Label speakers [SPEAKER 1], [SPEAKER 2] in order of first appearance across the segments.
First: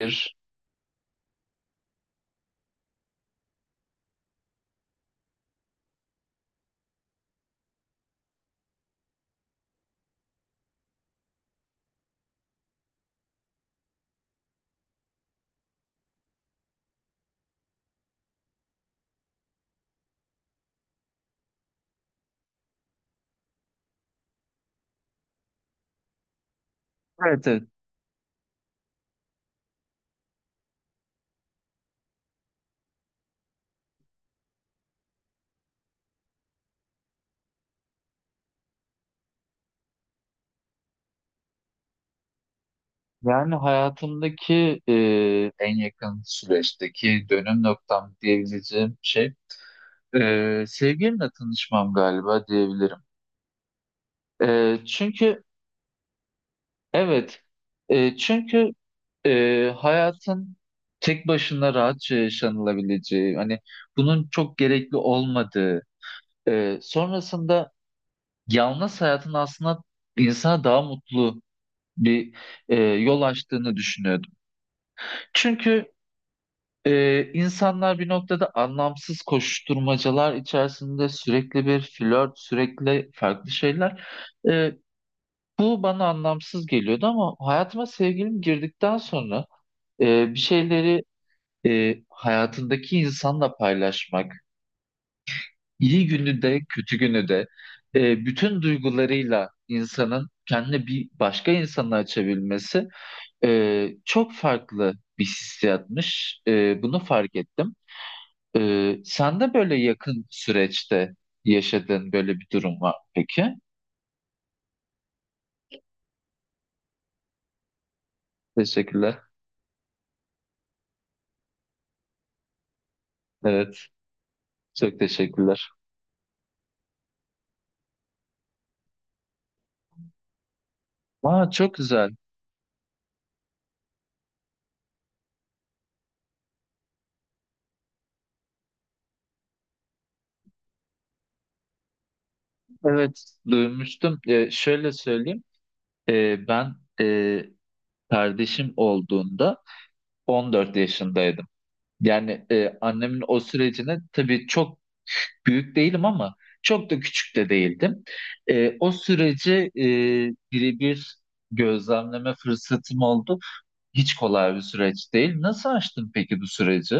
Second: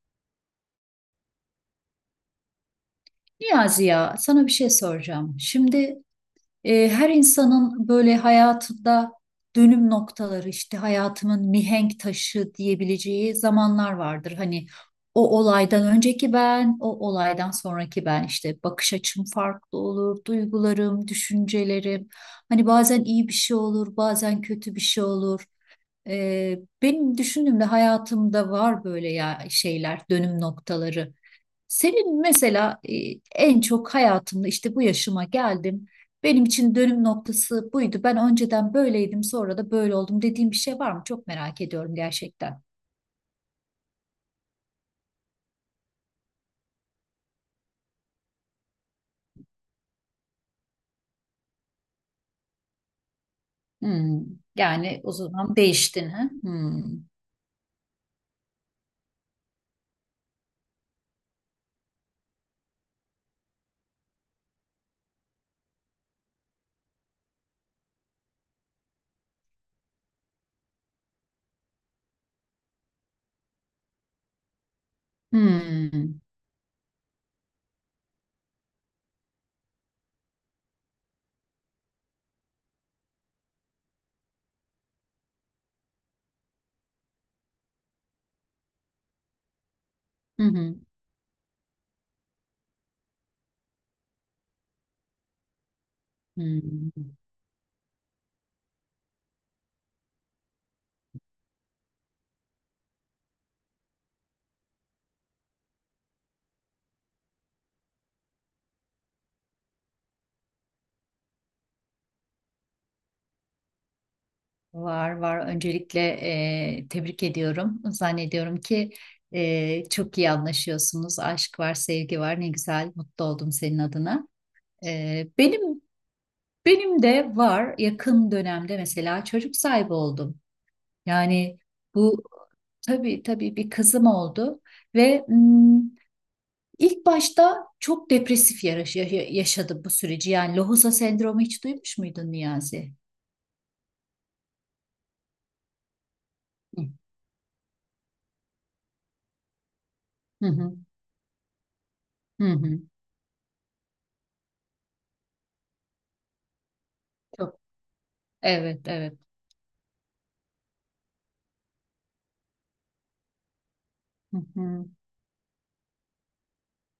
[SPEAKER 1] Bir.
[SPEAKER 2] Niyazi, ya sana bir şey soracağım. Şimdi her insanın böyle hayatında dönüm noktaları, işte hayatımın mihenk taşı diyebileceği zamanlar vardır. Hani o olaydan önceki ben, o olaydan sonraki ben, işte bakış açım farklı olur, duygularım, düşüncelerim. Hani bazen iyi bir şey olur, bazen kötü bir şey olur. Benim
[SPEAKER 1] Evet, evet.
[SPEAKER 2] düşündüğümde hayatımda var böyle ya şeyler, dönüm noktaları. Senin mesela en çok hayatımda işte bu yaşıma geldim. Benim için dönüm noktası buydu. Ben önceden böyleydim, sonra da böyle oldum dediğim bir şey var mı? Çok merak ediyorum gerçekten.
[SPEAKER 1] Yani hayatımdaki en yakın süreçteki dönüm noktam diyebileceğim şey sevgilimle tanışmam galiba diyebilirim.
[SPEAKER 2] Hmm.
[SPEAKER 1] E,
[SPEAKER 2] Yani o
[SPEAKER 1] çünkü
[SPEAKER 2] zaman değiştin ha? Hmm.
[SPEAKER 1] evet, çünkü hayatın tek başına rahatça yaşanılabileceği, hani bunun çok gerekli olmadığı, sonrasında yalnız hayatın aslında insana daha mutlu bir yol açtığını düşünüyordum. Çünkü
[SPEAKER 2] Hmm.
[SPEAKER 1] Ee, insanlar bir noktada anlamsız koşuşturmacalar içerisinde sürekli bir flört, sürekli farklı şeyler. Ee, Bu bana anlamsız geliyordu ama hayatıma sevgilim girdikten sonra bir
[SPEAKER 2] Hı hı.
[SPEAKER 1] şeyleri hayatındaki insanla paylaşmak, iyi günü de kötü
[SPEAKER 2] Hmm.
[SPEAKER 1] günü de bütün duygularıyla insanın kendini bir başka insana açabilmesi çok farklı bir hissiyatmış. E, bunu fark ettim. Sen de böyle yakın süreçte yaşadığın böyle bir durum var mı peki?
[SPEAKER 2] Var var. Öncelikle tebrik ediyorum. Zannediyorum ki
[SPEAKER 1] Teşekkürler.
[SPEAKER 2] çok iyi anlaşıyorsunuz. Aşk var, sevgi var. Ne güzel. Mutlu oldum
[SPEAKER 1] Evet,
[SPEAKER 2] senin adına.
[SPEAKER 1] çok
[SPEAKER 2] E,
[SPEAKER 1] teşekkürler.
[SPEAKER 2] benim benim de var. Yakın dönemde mesela çocuk sahibi oldum.
[SPEAKER 1] Aa,
[SPEAKER 2] Yani.
[SPEAKER 1] çok güzel.
[SPEAKER 2] Bu tabii, tabii bir kızım oldu ve ilk başta çok depresif yaşadım bu süreci. Yani lohusa sendromu hiç duymuş muydun Niyazi?
[SPEAKER 1] Evet, duymuştum. Şöyle söyleyeyim. Ben
[SPEAKER 2] Hı
[SPEAKER 1] e, kardeşim olduğunda 14
[SPEAKER 2] hı
[SPEAKER 1] yaşındaydım.
[SPEAKER 2] hı.
[SPEAKER 1] Yani
[SPEAKER 2] hı.
[SPEAKER 1] annemin o sürecine tabii çok büyük değilim ama çok da küçük de
[SPEAKER 2] Çok.
[SPEAKER 1] değildim.
[SPEAKER 2] Evet,
[SPEAKER 1] O
[SPEAKER 2] evet.
[SPEAKER 1] süreci birebir gözlemleme fırsatım oldu. Hiç
[SPEAKER 2] Hı
[SPEAKER 1] kolay bir
[SPEAKER 2] hı.
[SPEAKER 1] süreç değil. Nasıl aştın peki bu süreci?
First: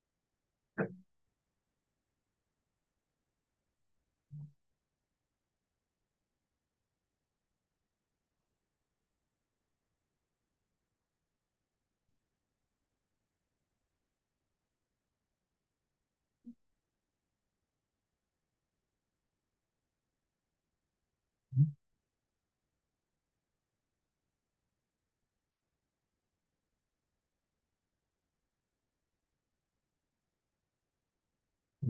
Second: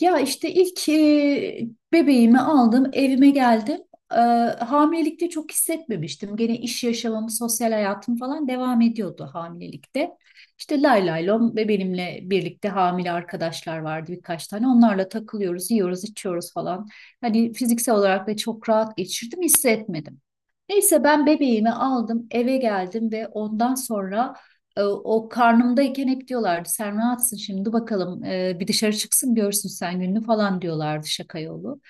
[SPEAKER 2] Ya işte ilk bebeğimi aldım, evime geldim. E, Hamilelikte çok hissetmemiştim. Gene iş yaşamım, sosyal hayatım falan devam ediyordu hamilelikte. İşte lay lay lom ve benimle birlikte hamile arkadaşlar vardı birkaç tane. Onlarla takılıyoruz, yiyoruz, içiyoruz falan. Hani fiziksel olarak da çok rahat geçirdim, hissetmedim. Neyse ben bebeğimi aldım, eve geldim ve ondan sonra o karnımdayken hep diyorlardı sen rahatsın şimdi bakalım, bir dışarı çıksın görsün sen gününü falan diyorlardı şaka yolu.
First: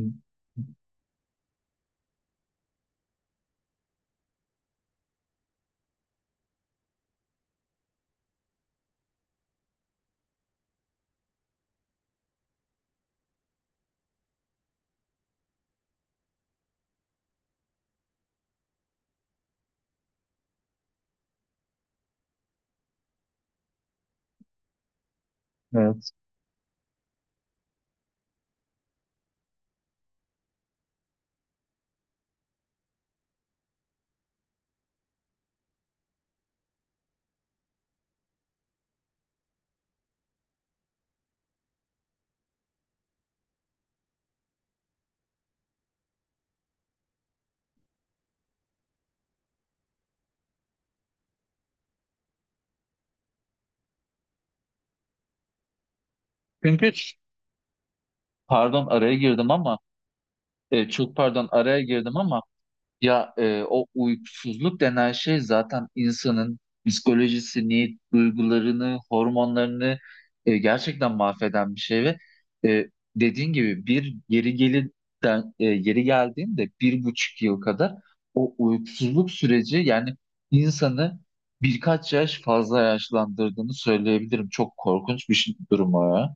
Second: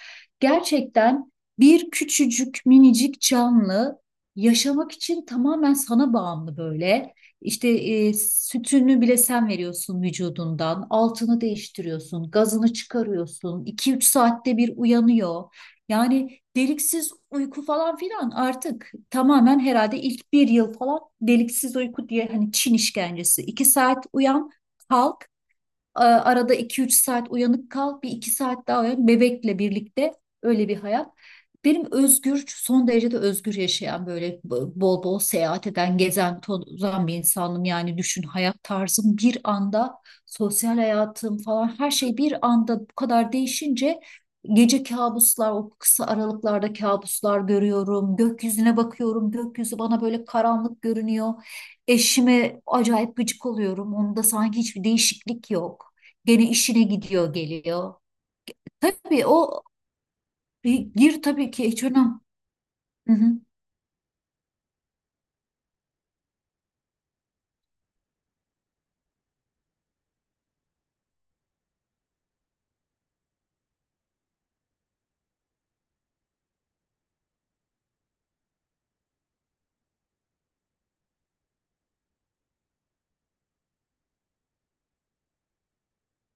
[SPEAKER 2] Gerçekten bir küçücük minicik canlı yaşamak için tamamen sana bağımlı böyle. İşte sütünü bile sen veriyorsun vücudundan, altını değiştiriyorsun, gazını çıkarıyorsun, iki üç saatte bir uyanıyor. Yani deliksiz uyku falan filan artık tamamen herhalde ilk bir yıl falan deliksiz uyku diye hani Çin işkencesi. İki saat uyan, kalk.
[SPEAKER 1] Evet.
[SPEAKER 2] Arada iki üç saat uyanık kal, bir 2 saat daha uyan bebekle birlikte, öyle bir hayat. Benim özgür, son derece de özgür yaşayan böyle bol bol seyahat eden, gezen, tozan bir insanım. Yani düşün, hayat tarzım bir anda, sosyal hayatım falan her şey bir anda bu kadar değişince gece kabuslar, o kısa aralıklarda kabuslar görüyorum. Gökyüzüne bakıyorum, gökyüzü bana böyle karanlık görünüyor. Eşime acayip gıcık oluyorum. Onda sanki hiçbir değişiklik yok. Gene işine
[SPEAKER 1] Çünkü
[SPEAKER 2] gidiyor geliyor.
[SPEAKER 1] Pardon araya
[SPEAKER 2] Tabii
[SPEAKER 1] girdim
[SPEAKER 2] o
[SPEAKER 1] ama
[SPEAKER 2] bir
[SPEAKER 1] e, çok
[SPEAKER 2] gir
[SPEAKER 1] pardon
[SPEAKER 2] tabii ki,
[SPEAKER 1] araya
[SPEAKER 2] hiç önemli.
[SPEAKER 1] girdim ama o uykusuzluk denen şey zaten insanın psikolojisini, duygularını, hormonlarını gerçekten mahveden bir şey ve e, dediğin gibi bir geri gelirden yeri geldiğinde bir buçuk yıl kadar o uykusuzluk süreci yani insanı birkaç yaş fazla yaşlandırdığını söyleyebilirim. Çok korkunç bir şey, durum o ya.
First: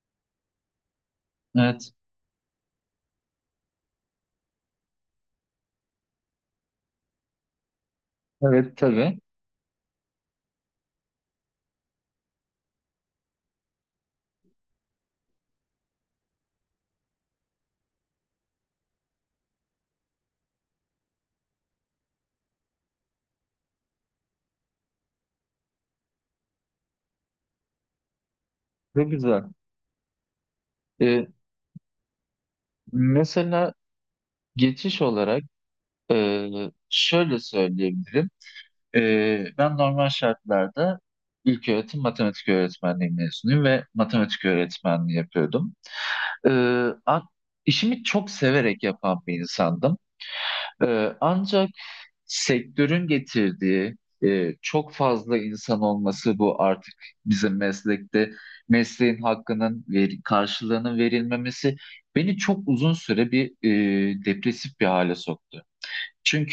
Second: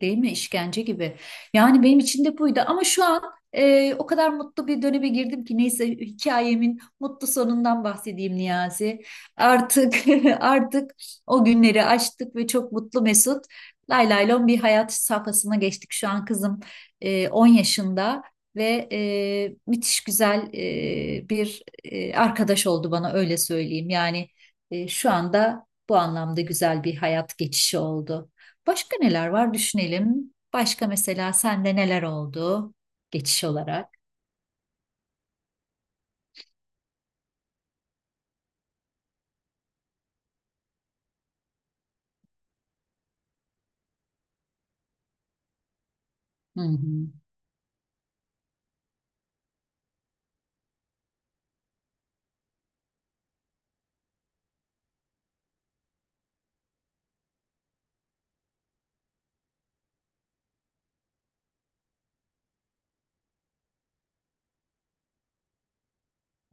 [SPEAKER 2] Değil mi? İşkence gibi. Yani
[SPEAKER 1] Evet.
[SPEAKER 2] benim için de buydu ama şu an o kadar mutlu bir döneme girdim ki, neyse hikayemin mutlu sonundan bahsedeyim
[SPEAKER 1] Evet
[SPEAKER 2] Niyazi.
[SPEAKER 1] tabii.
[SPEAKER 2] Artık artık o günleri aştık ve çok mutlu mesut. Lay lay lon bir hayat safhasına geçtik. Şu an kızım 10 yaşında ve müthiş güzel bir arkadaş oldu bana, öyle söyleyeyim. Yani şu anda bu anlamda güzel bir hayat geçişi oldu. Başka
[SPEAKER 1] Çok
[SPEAKER 2] neler
[SPEAKER 1] güzel.
[SPEAKER 2] var düşünelim. Başka
[SPEAKER 1] E,
[SPEAKER 2] mesela sende neler oldu geçiş
[SPEAKER 1] Mesela
[SPEAKER 2] olarak?
[SPEAKER 1] geçiş olarak. Şöyle söyleyebilirim. Ben normal şartlarda ilköğretim matematik öğretmenliği mezunuyum ve matematik öğretmenliği yapıyordum. Ee,
[SPEAKER 2] Hı hı.
[SPEAKER 1] a- işimi çok severek yapan bir insandım. Ancak sektörün getirdiği çok fazla insan olması bu artık bizim meslekte mesleğin karşılığının verilmemesi beni çok uzun süre bir depresif bir hale soktu.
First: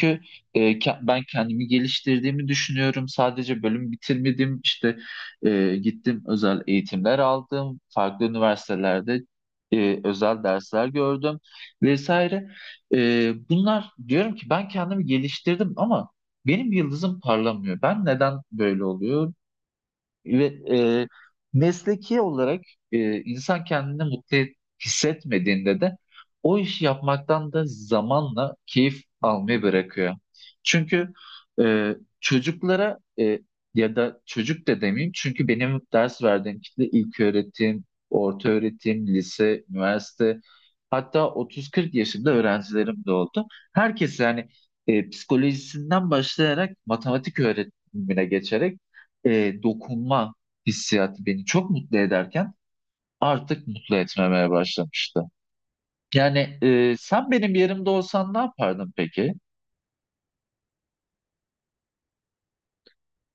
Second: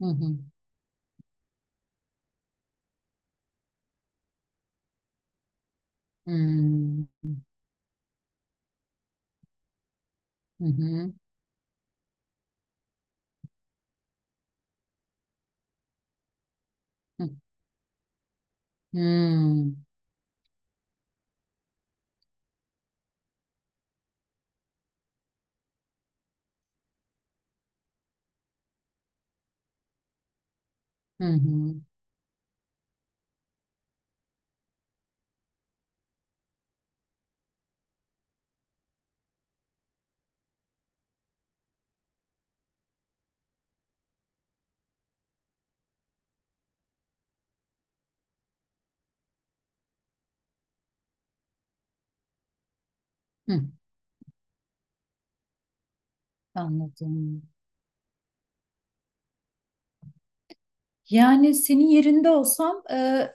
[SPEAKER 2] Hı hı.
[SPEAKER 1] e, ke- ben kendimi geliştirdiğimi düşünüyorum. Sadece bölüm bitirmedim. İşte gittim özel
[SPEAKER 2] Hmm.
[SPEAKER 1] eğitimler aldım. Farklı üniversitelerde özel
[SPEAKER 2] Hı
[SPEAKER 1] dersler
[SPEAKER 2] hı.
[SPEAKER 1] gördüm vesaire. E, bunlar diyorum ki ben kendimi geliştirdim ama benim yıldızım
[SPEAKER 2] Hı
[SPEAKER 1] parlamıyor. Ben neden böyle oluyor?
[SPEAKER 2] hı.
[SPEAKER 1] Ve e, mesleki olarak insan kendini hissetmediğinde de o işi yapmaktan da zamanla keyif almayı bırakıyor. Çünkü
[SPEAKER 2] Hı hı.
[SPEAKER 1] e, çocuklara ya da çocuk da demeyeyim çünkü benim ders verdiğim kitle ilk öğretim, orta öğretim, lise, üniversite hatta 30-40 yaşında öğrencilerim de oldu. Herkes yani psikolojisinden başlayarak matematik öğretimine geçerek dokunma hissiyatı beni çok mutlu ederken
[SPEAKER 2] Hı.
[SPEAKER 1] artık mutlu etmemeye başlamıştı. Yani sen
[SPEAKER 2] Anladım.
[SPEAKER 1] benim yerimde olsan ne yapardın peki?
[SPEAKER 2] Yani senin yerinde olsam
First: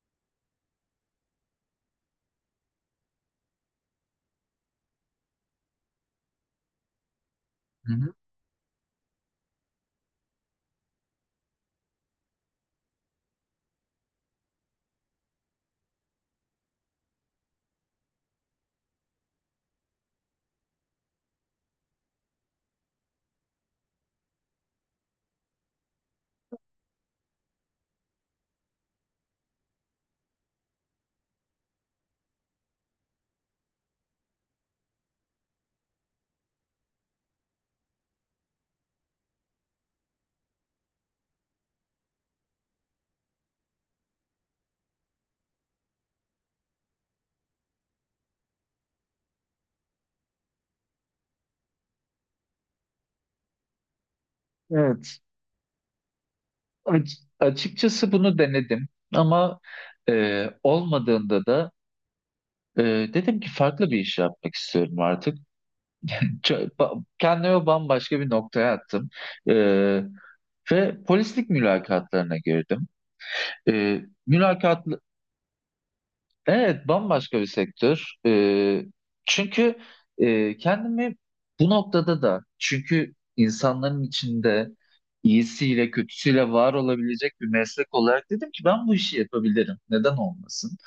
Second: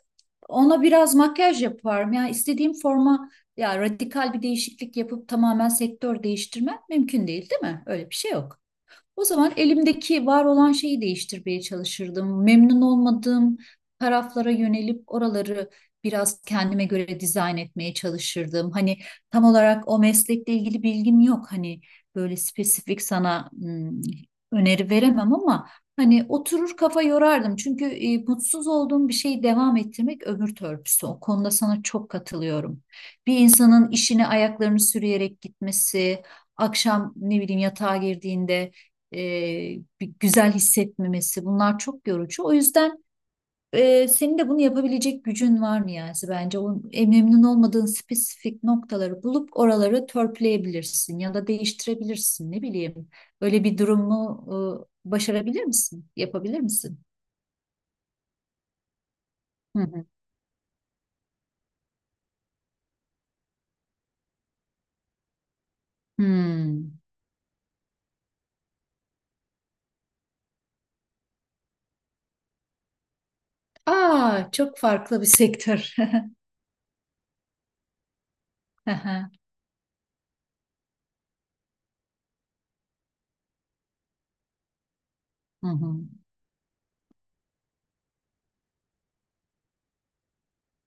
[SPEAKER 2] ona biraz makyaj yaparım. Yani istediğim forma, ya radikal bir değişiklik yapıp tamamen sektör değiştirmem mümkün değil, değil mi?
[SPEAKER 1] Hı
[SPEAKER 2] Öyle
[SPEAKER 1] hı.
[SPEAKER 2] bir şey yok. O zaman elimdeki var olan şeyi değiştirmeye çalışırdım. Memnun olmadığım taraflara yönelip oraları biraz kendime göre dizayn etmeye çalışırdım. Hani tam olarak o meslekle ilgili bilgim yok. Hani böyle spesifik sana öneri veremem ama hani oturur kafa yorardım. Çünkü mutsuz olduğum bir şeyi devam ettirmek ömür törpüsü. O konuda sana çok katılıyorum. Bir insanın işine ayaklarını sürüyerek gitmesi, akşam ne bileyim yatağa girdiğinde e, bir güzel hissetmemesi, bunlar çok yorucu. O yüzden senin de bunu yapabilecek gücün var mı yani? Bence. O memnun olmadığın spesifik noktaları bulup oraları törpüleyebilirsin ya da değiştirebilirsin, ne bileyim. Öyle bir durumu
[SPEAKER 1] Evet.
[SPEAKER 2] başarabilir misin? Yapabilir misin?
[SPEAKER 1] Açıkçası bunu denedim ama
[SPEAKER 2] Hı hı.
[SPEAKER 1] olmadığında da e, dedim ki farklı bir iş yapmak istiyorum artık.
[SPEAKER 2] Hmm.
[SPEAKER 1] Kendimi bambaşka bir noktaya attım. E, Ve polislik mülakatlarına girdim. E,
[SPEAKER 2] Aa, çok
[SPEAKER 1] mülakat
[SPEAKER 2] farklı bir sektör.
[SPEAKER 1] Evet, bambaşka bir sektör.
[SPEAKER 2] Hı hı.
[SPEAKER 1] Çünkü kendimi bu noktada da çünkü insanların içinde
[SPEAKER 2] Hı
[SPEAKER 1] iyisiyle
[SPEAKER 2] hı.
[SPEAKER 1] kötüsüyle var olabilecek bir meslek olarak dedim ki ben bu işi yapabilirim. Neden olmasın?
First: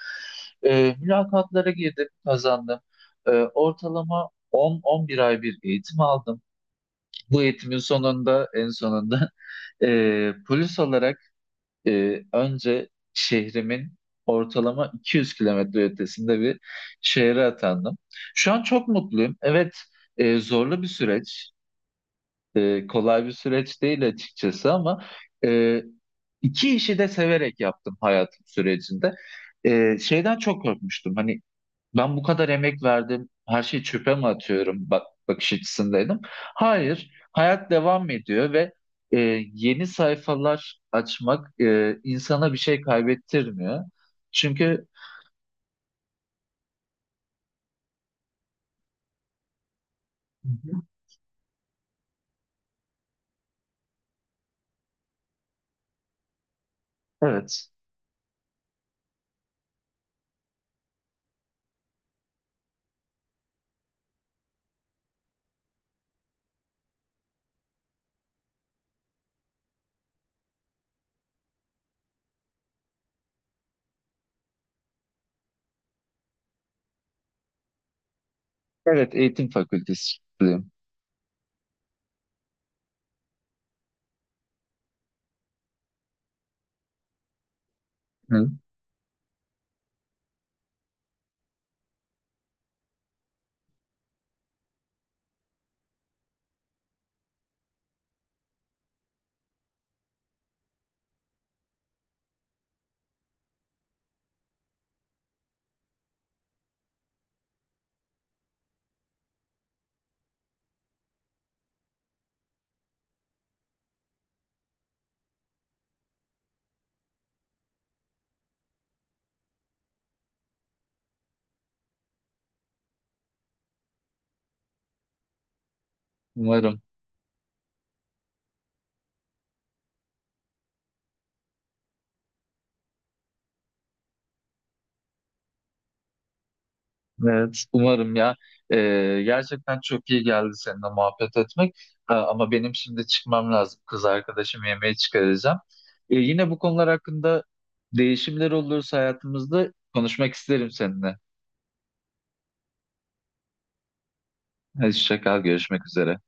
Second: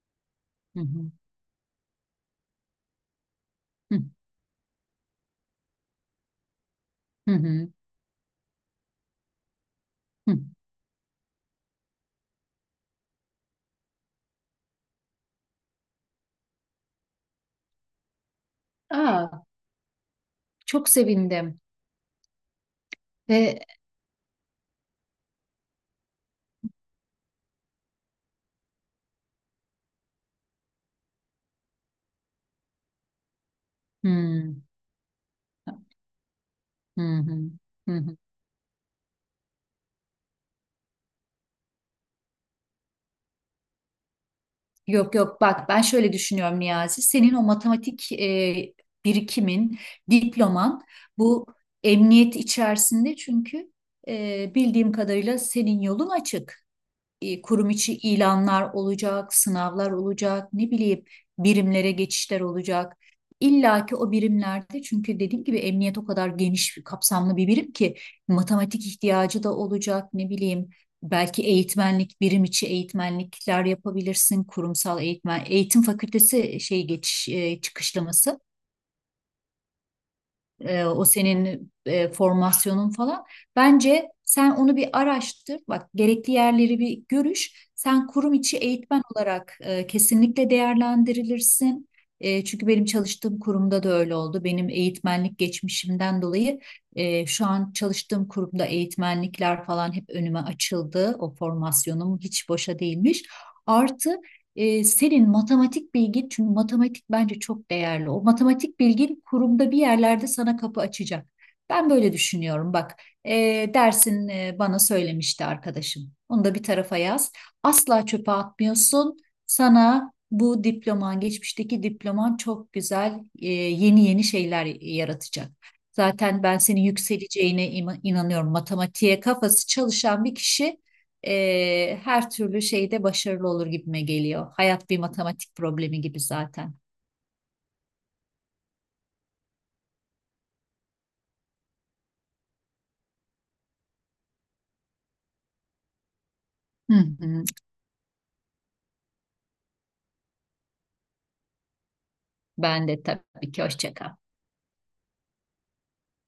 [SPEAKER 2] Hı
[SPEAKER 1] Mülakatlara girdim, kazandım.
[SPEAKER 2] hı.
[SPEAKER 1] Ortalama 10-11 ay bir eğitim aldım.
[SPEAKER 2] Hı
[SPEAKER 1] Bu
[SPEAKER 2] hı.
[SPEAKER 1] eğitimin sonunda en sonunda
[SPEAKER 2] Hı.
[SPEAKER 1] polis olarak önce şehrimin ortalama 200 kilometre ötesinde bir şehre atandım. Şu an çok mutluyum.
[SPEAKER 2] Aa,
[SPEAKER 1] Evet, zorlu bir
[SPEAKER 2] çok
[SPEAKER 1] süreç.
[SPEAKER 2] sevindim
[SPEAKER 1] E, kolay bir
[SPEAKER 2] ve
[SPEAKER 1] süreç değil açıkçası ama e, iki işi de severek yaptım hayatım sürecinde. E, şeyden çok korkmuştum. Hani ben bu kadar emek verdim. Her şeyi çöpe mi
[SPEAKER 2] hmm.
[SPEAKER 1] atıyorum? Bak, bakış açısındaydım.
[SPEAKER 2] Hı
[SPEAKER 1] Hayır,
[SPEAKER 2] hı.
[SPEAKER 1] hayat devam
[SPEAKER 2] Hı.
[SPEAKER 1] ediyor ve e, yeni sayfalar açmak insana bir şey kaybettirmiyor. Çünkü
[SPEAKER 2] Yok, yok, bak, ben şöyle düşünüyorum Niyazi. Senin o matematik birikimin, diploman, bu emniyet içerisinde, çünkü bildiğim kadarıyla senin yolun açık,
[SPEAKER 1] evet,
[SPEAKER 2] kurum içi ilanlar olacak, sınavlar olacak, ne bileyim birimlere geçişler olacak. İlla ki o birimlerde, çünkü dediğim gibi emniyet o kadar geniş bir kapsamlı bir birim ki matematik ihtiyacı da olacak, ne bileyim, belki eğitmenlik, birim içi eğitmenlikler yapabilirsin, kurumsal eğitmen, eğitim fakültesi şey geçiş çıkışlaması,
[SPEAKER 1] evet eğitim fakültesiyim.
[SPEAKER 2] o senin formasyonun falan. Bence sen onu bir araştır. Bak, gerekli yerleri bir görüş. Sen kurum
[SPEAKER 1] Hı,
[SPEAKER 2] içi eğitmen olarak kesinlikle değerlendirilirsin. Çünkü benim çalıştığım kurumda da öyle oldu. Benim eğitmenlik geçmişimden dolayı şu an çalıştığım kurumda eğitmenlikler falan hep önüme açıldı. O formasyonum hiç boşa değilmiş. Artı senin matematik bilgin, çünkü matematik bence çok değerli. O matematik bilgin kurumda bir yerlerde sana kapı açacak. Ben böyle düşünüyorum. Bak, e, dersin bana söylemişti arkadaşım. Onu da bir tarafa yaz. Asla çöpe atmıyorsun. Sana bu diploman, geçmişteki diploman çok güzel, yeni yeni şeyler yaratacak. Zaten ben
[SPEAKER 1] umarım.
[SPEAKER 2] senin yükseleceğine inanıyorum. Matematiğe kafası çalışan bir kişi her türlü şeyde başarılı olur gibime geliyor. Hayat bir matematik problemi gibi zaten.
[SPEAKER 1] Evet, umarım ya. Gerçekten çok iyi geldi seninle muhabbet etmek. Ha, ama benim şimdi çıkmam lazım. Kız arkadaşım yemeğe çıkaracağım. Yine bu konular
[SPEAKER 2] Hı
[SPEAKER 1] hakkında
[SPEAKER 2] hı.
[SPEAKER 1] değişimler olursa hayatımızda konuşmak isterim seninle.
[SPEAKER 2] Ben de tabii ki hoşça kal.
[SPEAKER 1] Hadi hoşça kal, görüşmek üzere.